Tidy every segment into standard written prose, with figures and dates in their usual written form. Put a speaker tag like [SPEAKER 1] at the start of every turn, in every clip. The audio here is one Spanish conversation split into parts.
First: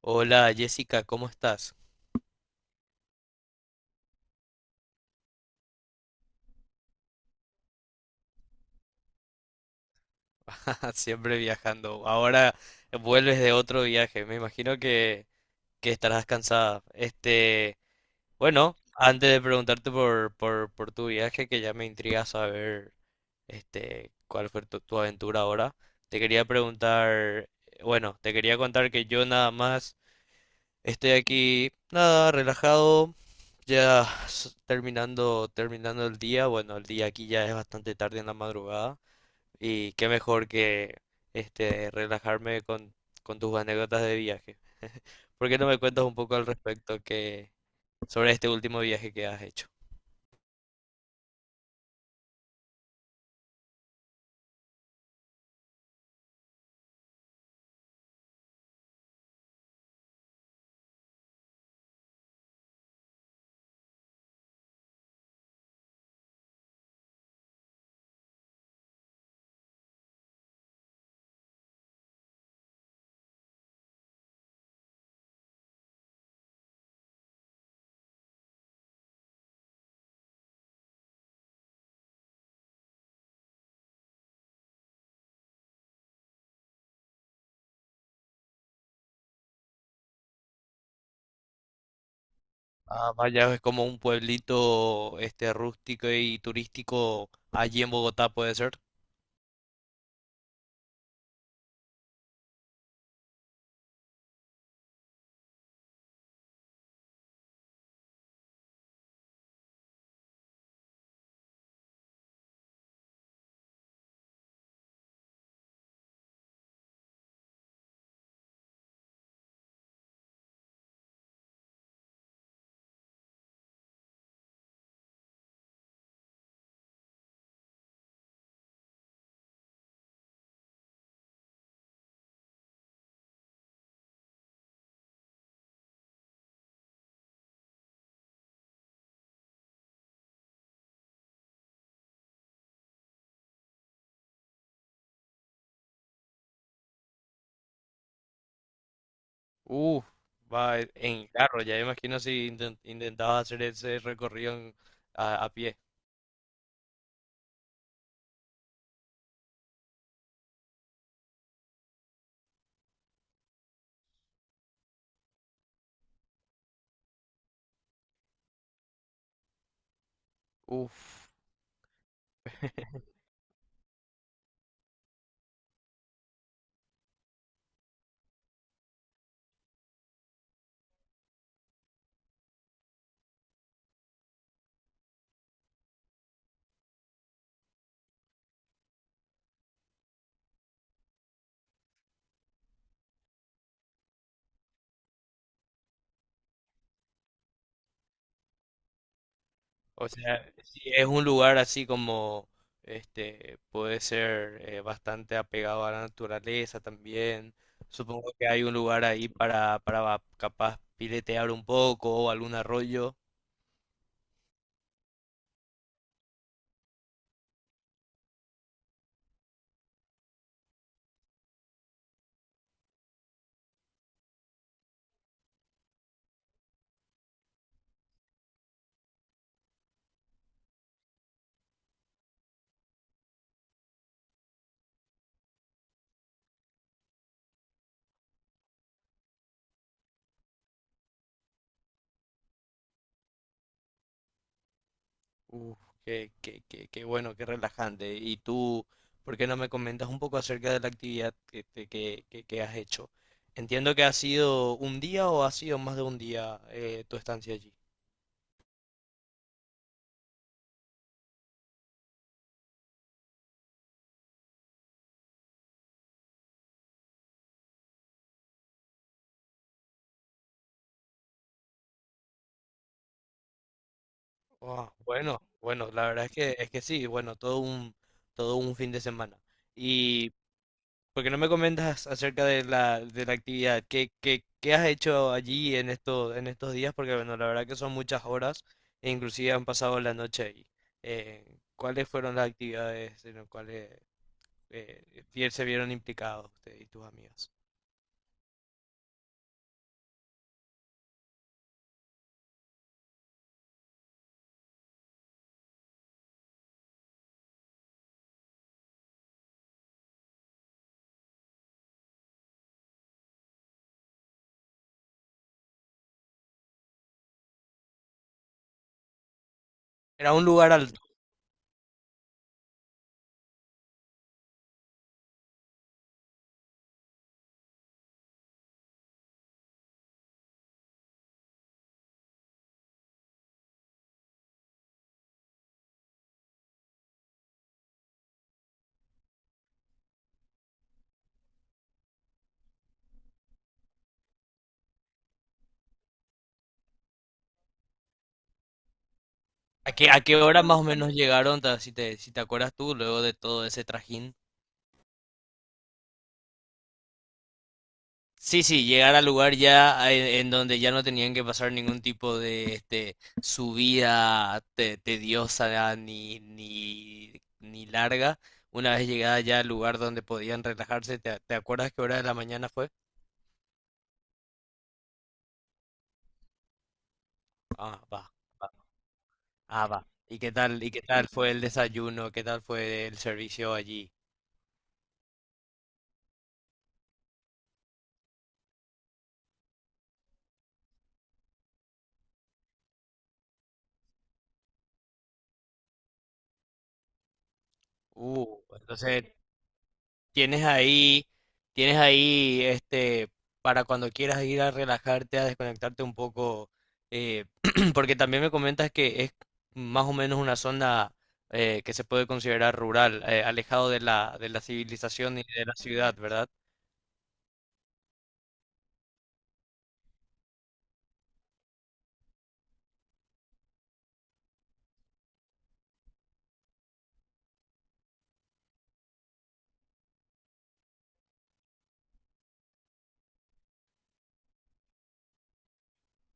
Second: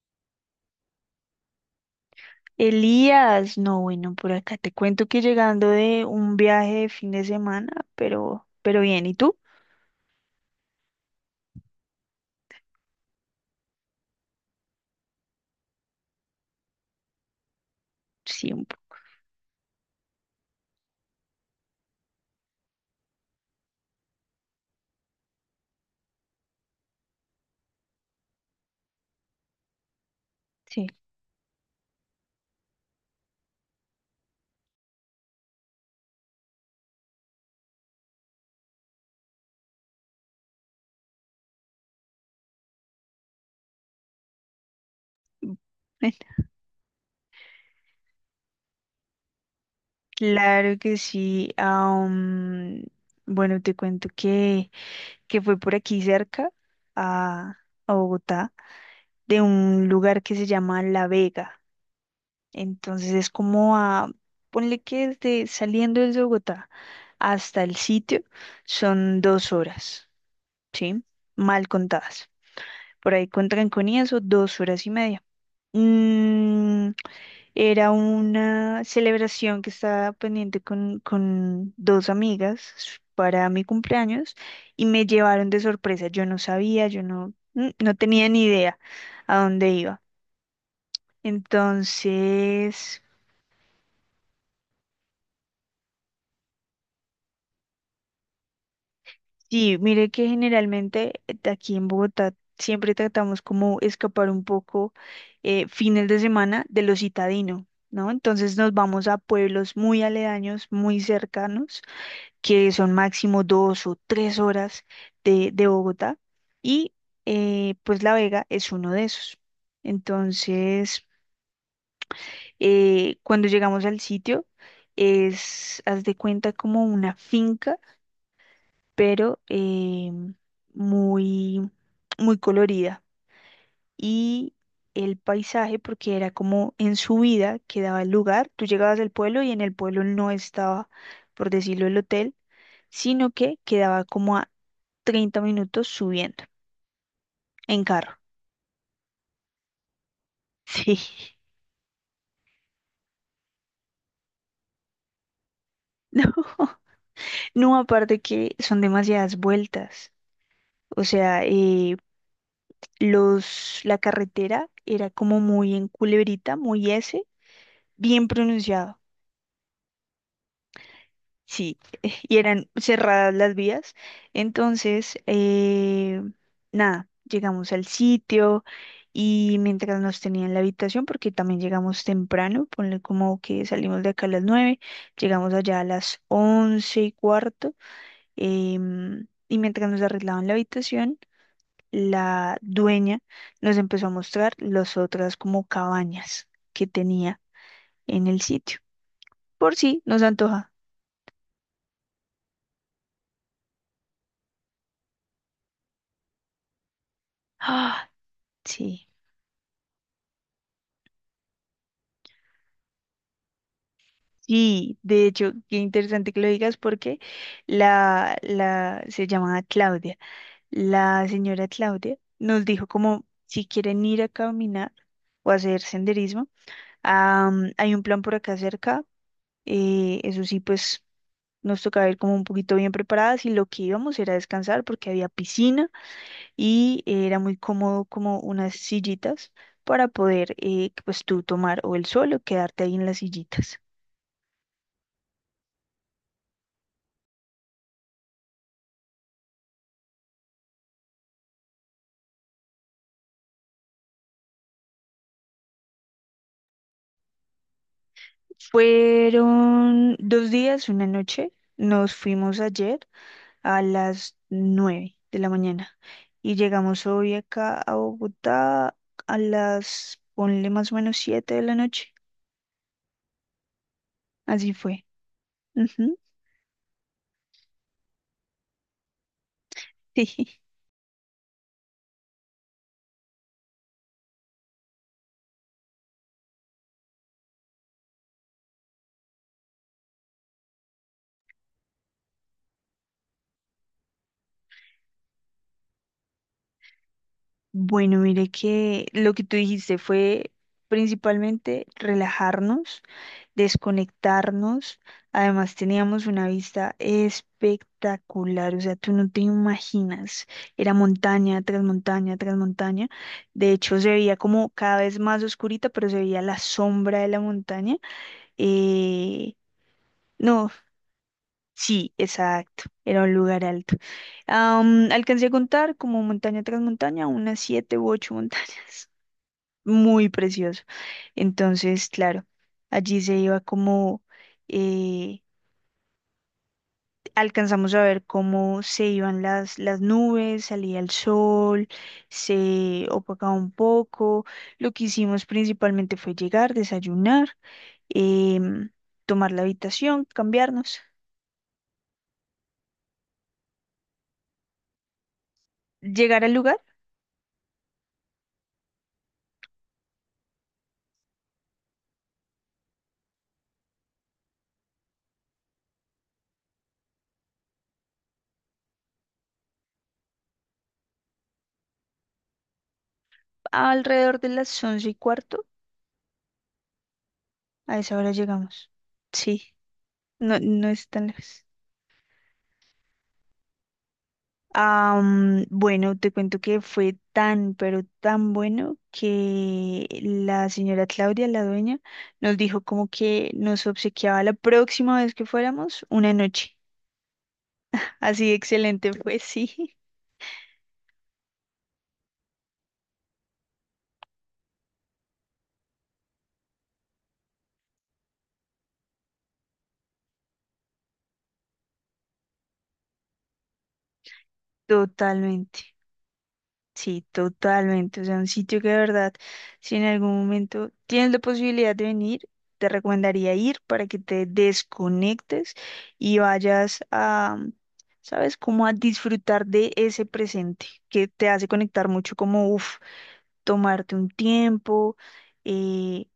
[SPEAKER 1] Hola Jessica, ¿cómo estás?
[SPEAKER 2] Elías, no, bueno, por acá te cuento que llegando de un viaje de fin de semana, pero bien, ¿y tú?
[SPEAKER 1] Siempre viajando. Ahora vuelves de otro viaje. Me imagino que estarás cansada.
[SPEAKER 2] Sí,
[SPEAKER 1] Bueno, antes de preguntarte por tu viaje, que ya me intriga saber cuál fue tu aventura ahora, te quería preguntar, bueno, te quería contar que yo nada más
[SPEAKER 2] sí.
[SPEAKER 1] estoy aquí, nada, relajado, terminando el día. Bueno, el día aquí ya es bastante tarde en la madrugada. Y qué mejor que relajarme con tus anécdotas de viaje. ¿Por
[SPEAKER 2] Mm.
[SPEAKER 1] qué no me cuentas un poco al respecto que sobre este último viaje que has hecho?
[SPEAKER 2] Claro que sí. Bueno, te cuento que fue por aquí cerca a, a Bogotá, de un lugar que se llama La Vega. Entonces es como ponle que desde saliendo desde Bogotá hasta el sitio son 2 horas, ¿sí? Mal contadas. Por ahí con trancón y eso, 2 horas y media. Mm, Era una celebración que estaba pendiente con dos amigas para mi cumpleaños y me llevaron de sorpresa. Yo no sabía, yo no, mm, no tenía ni idea a dónde iba. Entonces,
[SPEAKER 1] Ah, vaya, es como un pueblito rústico y turístico allí en Bogotá, ¿puede ser?
[SPEAKER 2] sí, mire que generalmente de aquí en Bogotá siempre tratamos como escapar un poco fines de semana de lo citadino, ¿no? Entonces nos vamos a pueblos muy aledaños, muy cercanos, que son máximo 2 o 3 horas de Bogotá y pues La Vega es uno de esos. Entonces, cuando llegamos al sitio, es, haz de cuenta como una finca, pero em, muy, muy colorida. Y el paisaje, porque era como en subida que daba el lugar, tú llegabas al pueblo y en el pueblo no estaba, por decirlo, el hotel, sino que quedaba como a 30 minutos subiendo en carro.
[SPEAKER 1] Uf, va en
[SPEAKER 2] Sí.
[SPEAKER 1] carro, ya imagino si intentabas hacer ese a pie.
[SPEAKER 2] No, no, aparte que son demasiadas vueltas. O sea, la carretera era como muy en culebrita, muy S, bien pronunciado.
[SPEAKER 1] Uf,
[SPEAKER 2] Sí, y eran cerradas las vías. Entonces, nada, llegamos al sitio y mientras nos tenían en la habitación, porque también llegamos temprano, ponle como que salimos de acá a las 9, llegamos allá a las 11:15, y mientras nos arreglaban la habitación, la dueña nos empezó a mostrar las otras como cabañas que tenía en el sitio, por si
[SPEAKER 1] o
[SPEAKER 2] nos
[SPEAKER 1] sea,
[SPEAKER 2] antoja.
[SPEAKER 1] sí, es un lugar así como, puede ser bastante apegado a la naturaleza también.
[SPEAKER 2] Ah,
[SPEAKER 1] Supongo que hay un lugar
[SPEAKER 2] sí.
[SPEAKER 1] ahí para capaz piletear un poco o algún arroyo.
[SPEAKER 2] Sí, de hecho, qué interesante que lo digas porque se llamaba Claudia. La señora Claudia nos dijo como si quieren ir a caminar o hacer senderismo, ah, hay un plan por acá cerca. Eso sí, pues nos tocaba ir como un poquito bien preparadas y lo que íbamos era descansar porque había piscina y era muy cómodo, como unas sillitas para poder pues tú tomar o el sol o quedarte ahí en las sillitas.
[SPEAKER 1] Uf, qué bueno, qué relajante. Y tú, ¿por qué no me comentas un poco acerca de la actividad que has hecho? Entiendo que ha sido un día o ha sido más de un día tu estancia allí.
[SPEAKER 2] Fueron 2 días, una noche. Nos fuimos ayer a las 9 de la mañana y llegamos hoy acá a Bogotá ponle más o menos 7 de la noche. Así
[SPEAKER 1] Ah,
[SPEAKER 2] fue.
[SPEAKER 1] bueno, la
[SPEAKER 2] Ujú,
[SPEAKER 1] verdad es que sí, bueno, todo un fin de semana. ¿Y
[SPEAKER 2] sí.
[SPEAKER 1] por qué no me comentas acerca de la actividad? ¿Qué has hecho allí en estos días? Porque bueno, la verdad que son muchas horas e inclusive han pasado la noche ahí. ¿Cuáles fueron las actividades en las cuales eh, se vieron implicados usted y tus amigos?
[SPEAKER 2] Bueno, mire que lo que tú dijiste fue principalmente relajarnos, desconectarnos. Además, teníamos una vista espectacular, o sea, tú no te imaginas. Era montaña tras montaña tras montaña. De hecho, se veía como cada vez más oscurita, pero se veía la sombra de la montaña. Eh,
[SPEAKER 1] Era un
[SPEAKER 2] no,
[SPEAKER 1] lugar alto.
[SPEAKER 2] sí, exacto. Era un lugar alto. Alcancé a contar como montaña tras montaña, unas 7 u 8 montañas. Muy precioso. Entonces, claro, allí se iba como eh, alcanzamos a ver cómo se iban las nubes, salía el sol, se opacaba un poco. Lo que hicimos principalmente fue llegar, desayunar, em, tomar la
[SPEAKER 1] ¿A qué a
[SPEAKER 2] habitación,
[SPEAKER 1] qué hora más o
[SPEAKER 2] cambiarnos,
[SPEAKER 1] menos llegaron, si te acuerdas tú, luego de todo ese trajín?
[SPEAKER 2] llegar al lugar
[SPEAKER 1] Sí, sí, llegar al lugar en donde ya no tenían que pasar ningún tipo de subida tediosa ni larga. Una vez llegada ya al lugar donde podían relajarse, ¿te acuerdas qué hora de la mañana fue?
[SPEAKER 2] alrededor de las 11:15. A
[SPEAKER 1] Ah,
[SPEAKER 2] esa
[SPEAKER 1] va,
[SPEAKER 2] hora
[SPEAKER 1] va.
[SPEAKER 2] llegamos. Sí,
[SPEAKER 1] Ah, va.
[SPEAKER 2] no, no
[SPEAKER 1] Y qué
[SPEAKER 2] es tan
[SPEAKER 1] tal fue el
[SPEAKER 2] lejos.
[SPEAKER 1] desayuno? ¿Qué tal fue el servicio allí?
[SPEAKER 2] Bueno, te cuento que fue tan, pero tan bueno que la señora Claudia, la dueña, nos dijo como que nos obsequiaba la próxima vez que fuéramos una noche. Así de excelente
[SPEAKER 1] Entonces
[SPEAKER 2] fue, sí,
[SPEAKER 1] Tienes ahí, tienes ahí, para cuando quieras ir a relajarte, a desconectarte un poco, eh, porque también me comentas que es más o menos una zona que se puede considerar rural, alejado de la civilización y de la
[SPEAKER 2] totalmente.
[SPEAKER 1] ciudad, ¿verdad?
[SPEAKER 2] Sí, totalmente. O sea, un sitio que de verdad, si en algún momento tienes la posibilidad de venir, te recomendaría ir para que te desconectes y vayas a, ¿sabes? Como a disfrutar de ese presente que te hace conectar mucho, como, uff, tomarte un tiempo. eh,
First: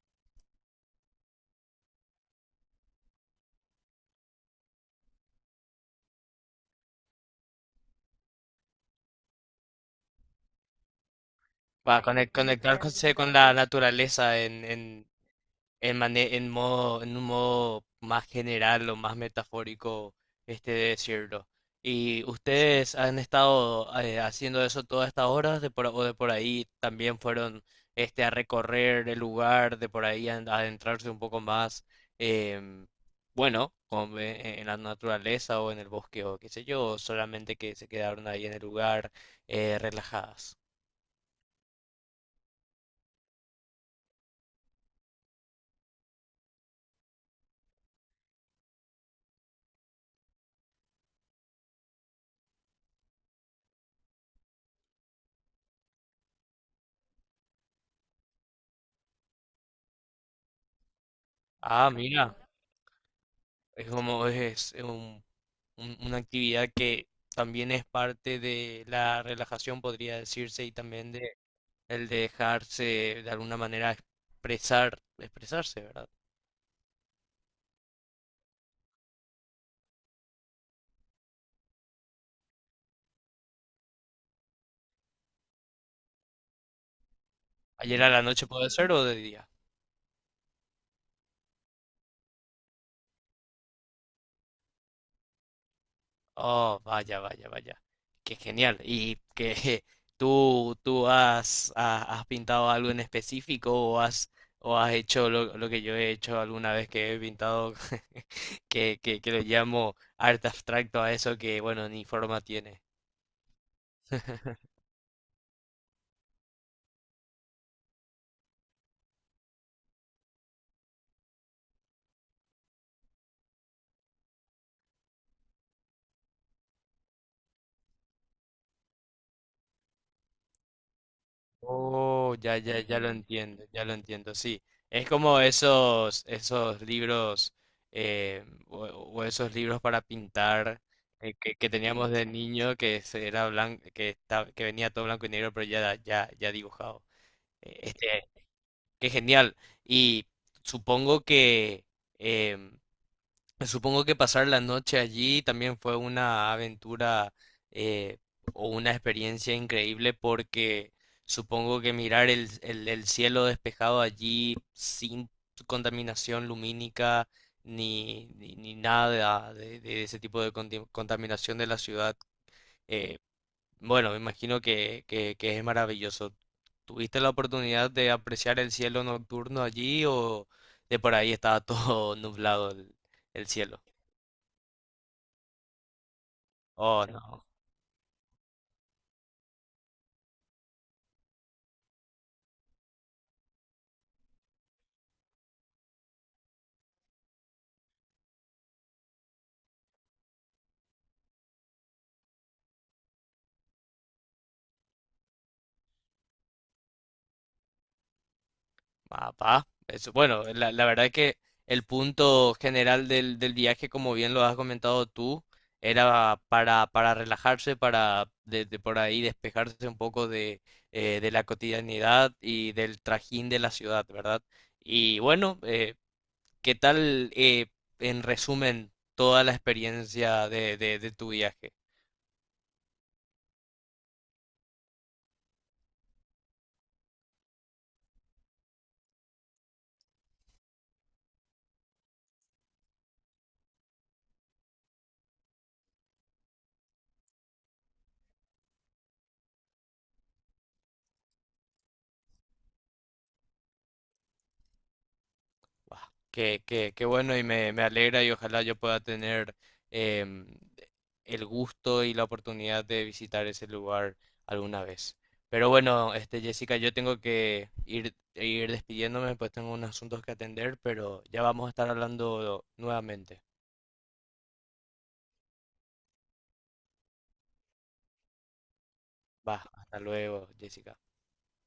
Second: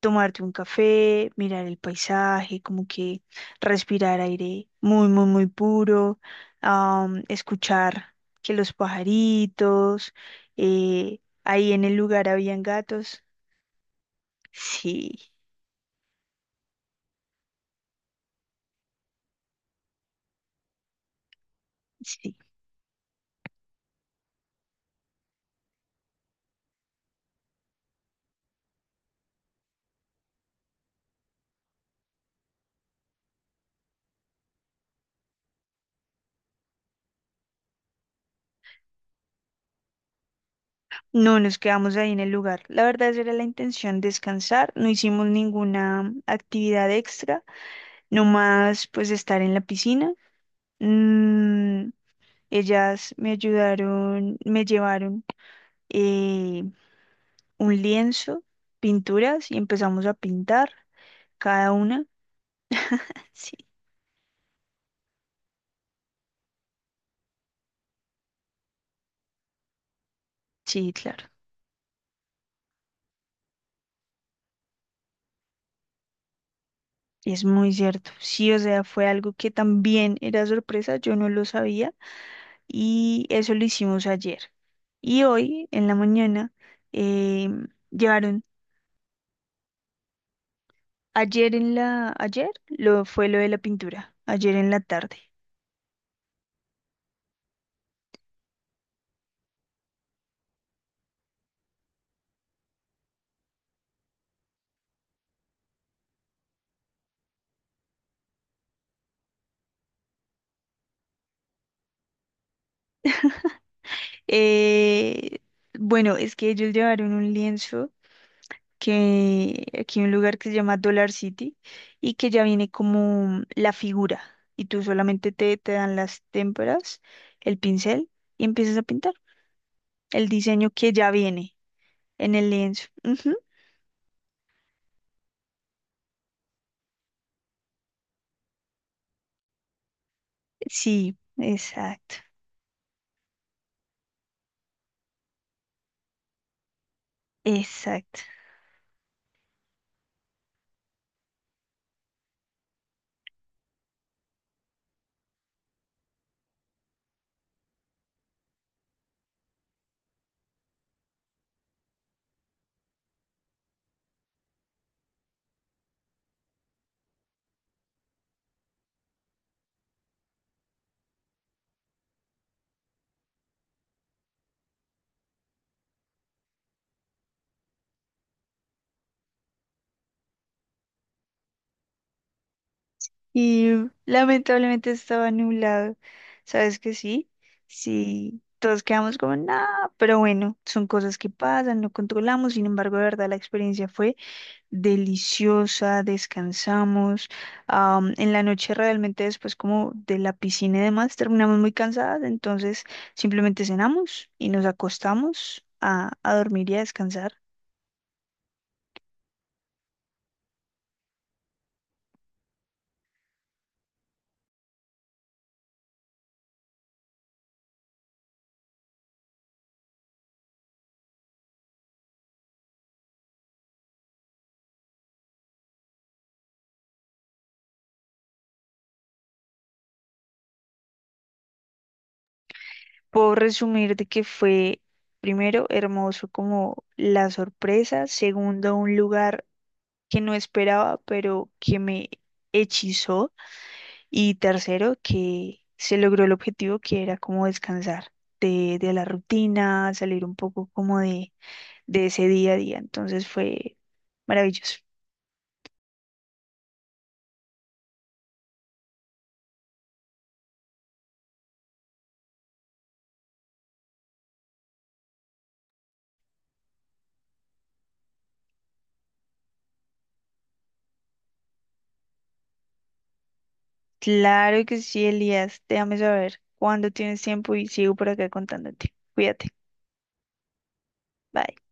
[SPEAKER 2] Tomarte un café, mirar el paisaje, como que respirar aire muy, muy, muy puro, escuchar que los pajaritos, ahí en el
[SPEAKER 1] Para
[SPEAKER 2] lugar habían
[SPEAKER 1] conectarse
[SPEAKER 2] gatos.
[SPEAKER 1] con la naturaleza
[SPEAKER 2] Sí,
[SPEAKER 1] en modo, en un modo más general o más metafórico, de decirlo. ¿Y
[SPEAKER 2] sí.
[SPEAKER 1] ustedes han estado haciendo eso todas estas horas de por, o de por ahí también fueron a recorrer el lugar, de por ahí a adentrarse un poco más, em, bueno, en la naturaleza o en el bosque o qué sé yo, o solamente que se quedaron ahí en el lugar relajadas?
[SPEAKER 2] No nos quedamos ahí en el lugar. La verdad, esa era la intención, descansar. No hicimos ninguna actividad extra, nomás pues estar en la piscina. Mm, Ellas me ayudaron, me llevaron eh, un lienzo, pinturas y empezamos a pintar cada
[SPEAKER 1] Ah,
[SPEAKER 2] una.
[SPEAKER 1] mira,
[SPEAKER 2] Sí,
[SPEAKER 1] es es una actividad que también es parte de la relajación, podría decirse, y
[SPEAKER 2] sí,
[SPEAKER 1] también
[SPEAKER 2] claro.
[SPEAKER 1] de el de dejarse de alguna manera expresar, expresarse, ¿verdad?
[SPEAKER 2] Es muy cierto. Sí, o sea, fue algo que también era sorpresa, yo no lo sabía, y eso lo hicimos ayer. Y hoy en la mañana eh,
[SPEAKER 1] Ayer a la
[SPEAKER 2] llevaron,
[SPEAKER 1] noche puede ser o de día.
[SPEAKER 2] ayer lo fue lo de la pintura, ayer en la tarde.
[SPEAKER 1] Oh, vaya. Qué genial. Y que tú, has pintado algo en específico o has hecho lo que yo he hecho alguna vez que he pintado, que lo llamo arte abstracto a eso que, bueno, ni forma tiene.
[SPEAKER 2] Eh, bueno, es que ellos llevaron un lienzo, que aquí hay un lugar que se llama Dollar City, y que ya viene como la figura y tú solamente te dan las témperas, el pincel y empiezas a pintar el diseño que ya viene en
[SPEAKER 1] Oh,
[SPEAKER 2] el
[SPEAKER 1] ya, ya,
[SPEAKER 2] lienzo.
[SPEAKER 1] ya lo
[SPEAKER 2] Ujú.
[SPEAKER 1] entiendo, ya lo entiendo, sí. Es como esos libros o esos libros para pintar
[SPEAKER 2] Sí,
[SPEAKER 1] que teníamos
[SPEAKER 2] exacto,
[SPEAKER 1] de niño era blanco, que venía todo blanco y negro, pero ya dibujado. Eh,
[SPEAKER 2] exacto.
[SPEAKER 1] Este, qué genial. Y supongo que em, supongo que pasar la noche allí también fue una aventura eh, o una experiencia increíble porque supongo que mirar el cielo despejado allí sin contaminación lumínica ni nada de, de ese tipo de contaminación de la ciudad, eh, bueno, me imagino que es maravilloso. ¿Tuviste la oportunidad de apreciar el cielo nocturno allí o de por ahí estaba todo nublado el
[SPEAKER 2] Y
[SPEAKER 1] cielo?
[SPEAKER 2] lamentablemente estaba nublado, ¿sabes que
[SPEAKER 1] Oh,
[SPEAKER 2] sí?
[SPEAKER 1] no,
[SPEAKER 2] Sí. Todos quedamos como, nada, pero bueno, son cosas que pasan, no controlamos. Sin embargo, de verdad, la experiencia fue deliciosa, descansamos. En la noche, realmente, después como de la piscina y demás terminamos muy cansadas, entonces simplemente cenamos y nos acostamos a dormir y a descansar.
[SPEAKER 1] papá. Eso, bueno, la verdad que el punto general del viaje, como bien lo has comentado tú, era para relajarse, para de por ahí despejarse un poco de la cotidianidad y del trajín de la ciudad, ¿verdad? Y bueno, ¿qué tal, en resumen, toda la experiencia de tu viaje?
[SPEAKER 2] Puedo resumir de que fue primero hermoso como la sorpresa, segundo un lugar que no esperaba, pero que me hechizó. Y tercero, que se logró el objetivo que era como descansar de la rutina, salir un poco como de ese día a día. Entonces fue maravilloso.
[SPEAKER 1] Guau, qué bueno y me alegra y ojalá yo pueda tener em, el gusto y la oportunidad de visitar ese lugar alguna vez. Pero bueno, Jessica, yo tengo que ir despidiéndome, pues tengo unos asuntos que atender, pero ya vamos a estar hablando nuevamente.
[SPEAKER 2] Claro que sí, Elías. Déjame saber cuándo tienes tiempo y sigo por acá contándote. Cuídate.
[SPEAKER 1] Va, hasta luego, Jessica.
[SPEAKER 2] Bye.